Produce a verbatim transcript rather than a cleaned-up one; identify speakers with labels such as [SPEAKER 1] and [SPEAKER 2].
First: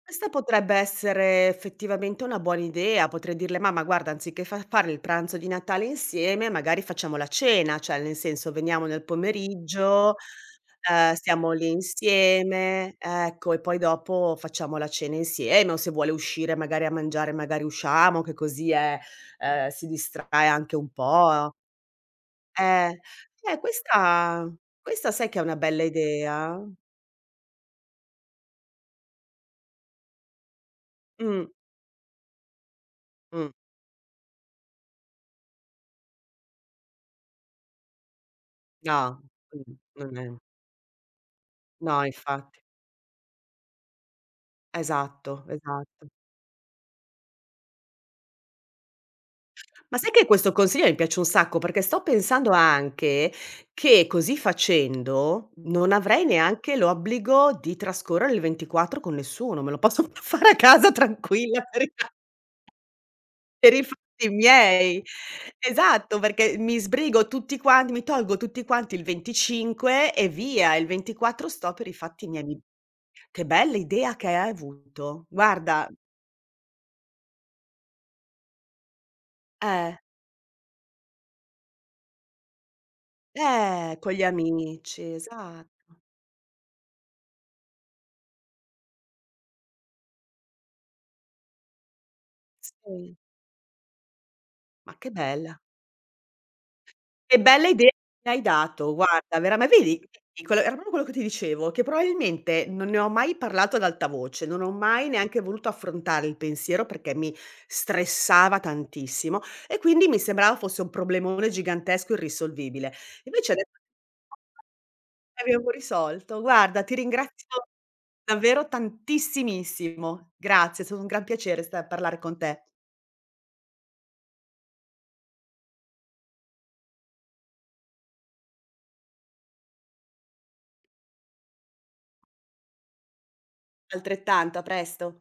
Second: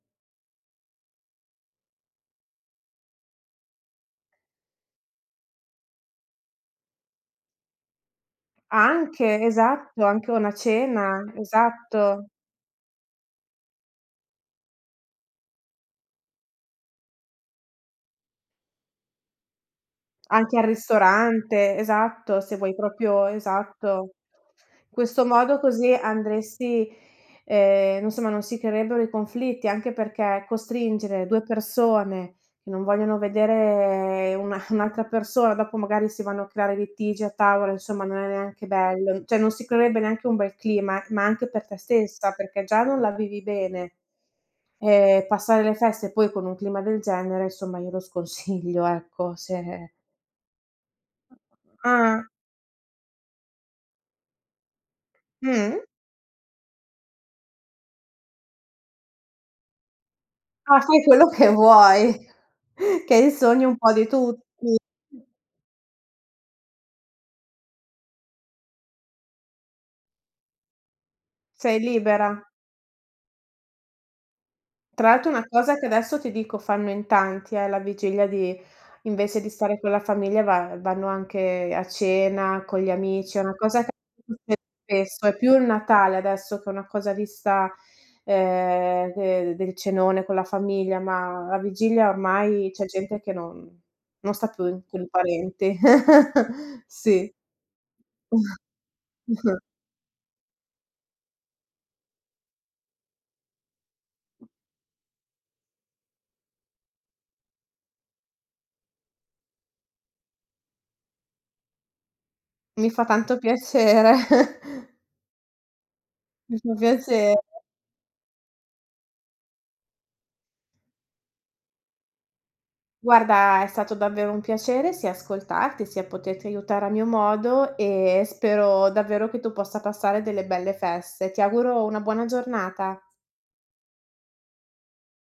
[SPEAKER 1] Questa potrebbe essere effettivamente una buona idea. Potrei dirle: "Mamma guarda anziché fa fare il pranzo di Natale insieme, magari facciamo la cena, ceh nel senso, veniamo nel
[SPEAKER 2] Anche, esatto,
[SPEAKER 1] pomeriggio,
[SPEAKER 2] anche una
[SPEAKER 1] ehm,
[SPEAKER 2] cena,
[SPEAKER 1] stiamo lì
[SPEAKER 2] esatto.
[SPEAKER 1] insieme, ecco, e poi dopo facciamo la cena insieme". O se vuole uscire magari a mangiare magari usciamo, che così eh, uhm, si distrae
[SPEAKER 2] Anche al
[SPEAKER 1] anche un po'.
[SPEAKER 2] ristorante, esatto, se vuoi
[SPEAKER 1] Eh.
[SPEAKER 2] propio
[SPEAKER 1] ceh
[SPEAKER 2] esatto.
[SPEAKER 1] questa questa
[SPEAKER 2] Questo
[SPEAKER 1] sai che è una
[SPEAKER 2] modo
[SPEAKER 1] bella
[SPEAKER 2] così
[SPEAKER 1] idea?
[SPEAKER 2] andresti ehm, insomma non si creerebbero i conflitti, anche perché, costringere due
[SPEAKER 1] Mh.
[SPEAKER 2] persone, che non vogliono
[SPEAKER 1] Mh.
[SPEAKER 2] vedere una un'altra persona, dopo magari si vanno a creare litigi a tavola, insomma non è neanche bello;
[SPEAKER 1] No,
[SPEAKER 2] mhmm, ceh non si
[SPEAKER 1] mhmm,
[SPEAKER 2] creerebbe
[SPEAKER 1] non
[SPEAKER 2] neanche un
[SPEAKER 1] è
[SPEAKER 2] bel clima, ma anche per te
[SPEAKER 1] No,
[SPEAKER 2] stessa,
[SPEAKER 1] infatti.
[SPEAKER 2] perché già non la vivi bene. Ehm,
[SPEAKER 1] Esatto,
[SPEAKER 2] passare le
[SPEAKER 1] esatto.
[SPEAKER 2] feste poi con un clima del genere, somma, io lo sconsiglio, ecco, se
[SPEAKER 1] Ma sai che questo consiglio mi piace un sacco, perché sto
[SPEAKER 2] Uhm.
[SPEAKER 1] pensando anche che così facendo,
[SPEAKER 2] Mh-mh.
[SPEAKER 1] non avrei neanche l'obbligo di trascorrere il ventiquattro con nessuno, me lo posso f fare a
[SPEAKER 2] Ah,
[SPEAKER 1] casa
[SPEAKER 2] fai quello che
[SPEAKER 1] tranquilla per i fa
[SPEAKER 2] vuoi, che è il sogno
[SPEAKER 1] per
[SPEAKER 2] un
[SPEAKER 1] i
[SPEAKER 2] po' di
[SPEAKER 1] fatti
[SPEAKER 2] tutti.
[SPEAKER 1] miei. Esatto, perché mi sbrigo tutti quanti, mi tolgo tutti quanti il venticinque e via, e il ventiquattro sto
[SPEAKER 2] Sei
[SPEAKER 1] per i fatti
[SPEAKER 2] libera.
[SPEAKER 1] miei. Che bell'idea che hai
[SPEAKER 2] Tra
[SPEAKER 1] avuto!
[SPEAKER 2] l'altro una cosa che
[SPEAKER 1] Guarda
[SPEAKER 2] adesso ti dico fanno in tanti è la vigilia di invece di stare con
[SPEAKER 1] Eh.
[SPEAKER 2] la famiglia va vanno anche a cena con gli amici, è una cosa c
[SPEAKER 1] Eh, con gli
[SPEAKER 2] [unintelligible]
[SPEAKER 1] amici,
[SPEAKER 2] spesso è più il
[SPEAKER 1] esatto.
[SPEAKER 2] Natale adesso che una cosa vista, ehm, de del cenone con la famiglia, ma la vigilia ormai, c'è
[SPEAKER 1] Sì.
[SPEAKER 2] gente che non non sta più
[SPEAKER 1] Ma
[SPEAKER 2] con i
[SPEAKER 1] che bella.
[SPEAKER 2] parenti. Sì.
[SPEAKER 1] Che bella idea hai dato, guarda,
[SPEAKER 2] Mh-mh.
[SPEAKER 1] verame ma vedi [unintelligible] era propro quello che ti dicevo, che proailmente non ne ho mai parlato ad alta voce, non ho mai neanche voluto affrontare il pensiero perché mi stressava tantissimo, e quindi mi sembrava fosse un problemone gigantesco,
[SPEAKER 2] Mi
[SPEAKER 1] irrisolvibile.
[SPEAKER 2] fa tanto
[SPEAKER 1] Invece ade [unintelligible]
[SPEAKER 2] piacere.
[SPEAKER 1] abbiamo risolto.
[SPEAKER 2] Mi fa
[SPEAKER 1] Guarda, ti
[SPEAKER 2] piacere.
[SPEAKER 1] ringrazio davvero tantissimissimo. Grazie, è stato un gran piacere sta parlare con te.
[SPEAKER 2] Guarda, è stato davvero un piacere sia ascoltarti, sia poterti aiutare a mio modo, e spero davvero che tu possa passare delle belle feste. Ti auguro una buona giornata.
[SPEAKER 1] Altrettanto, a presto.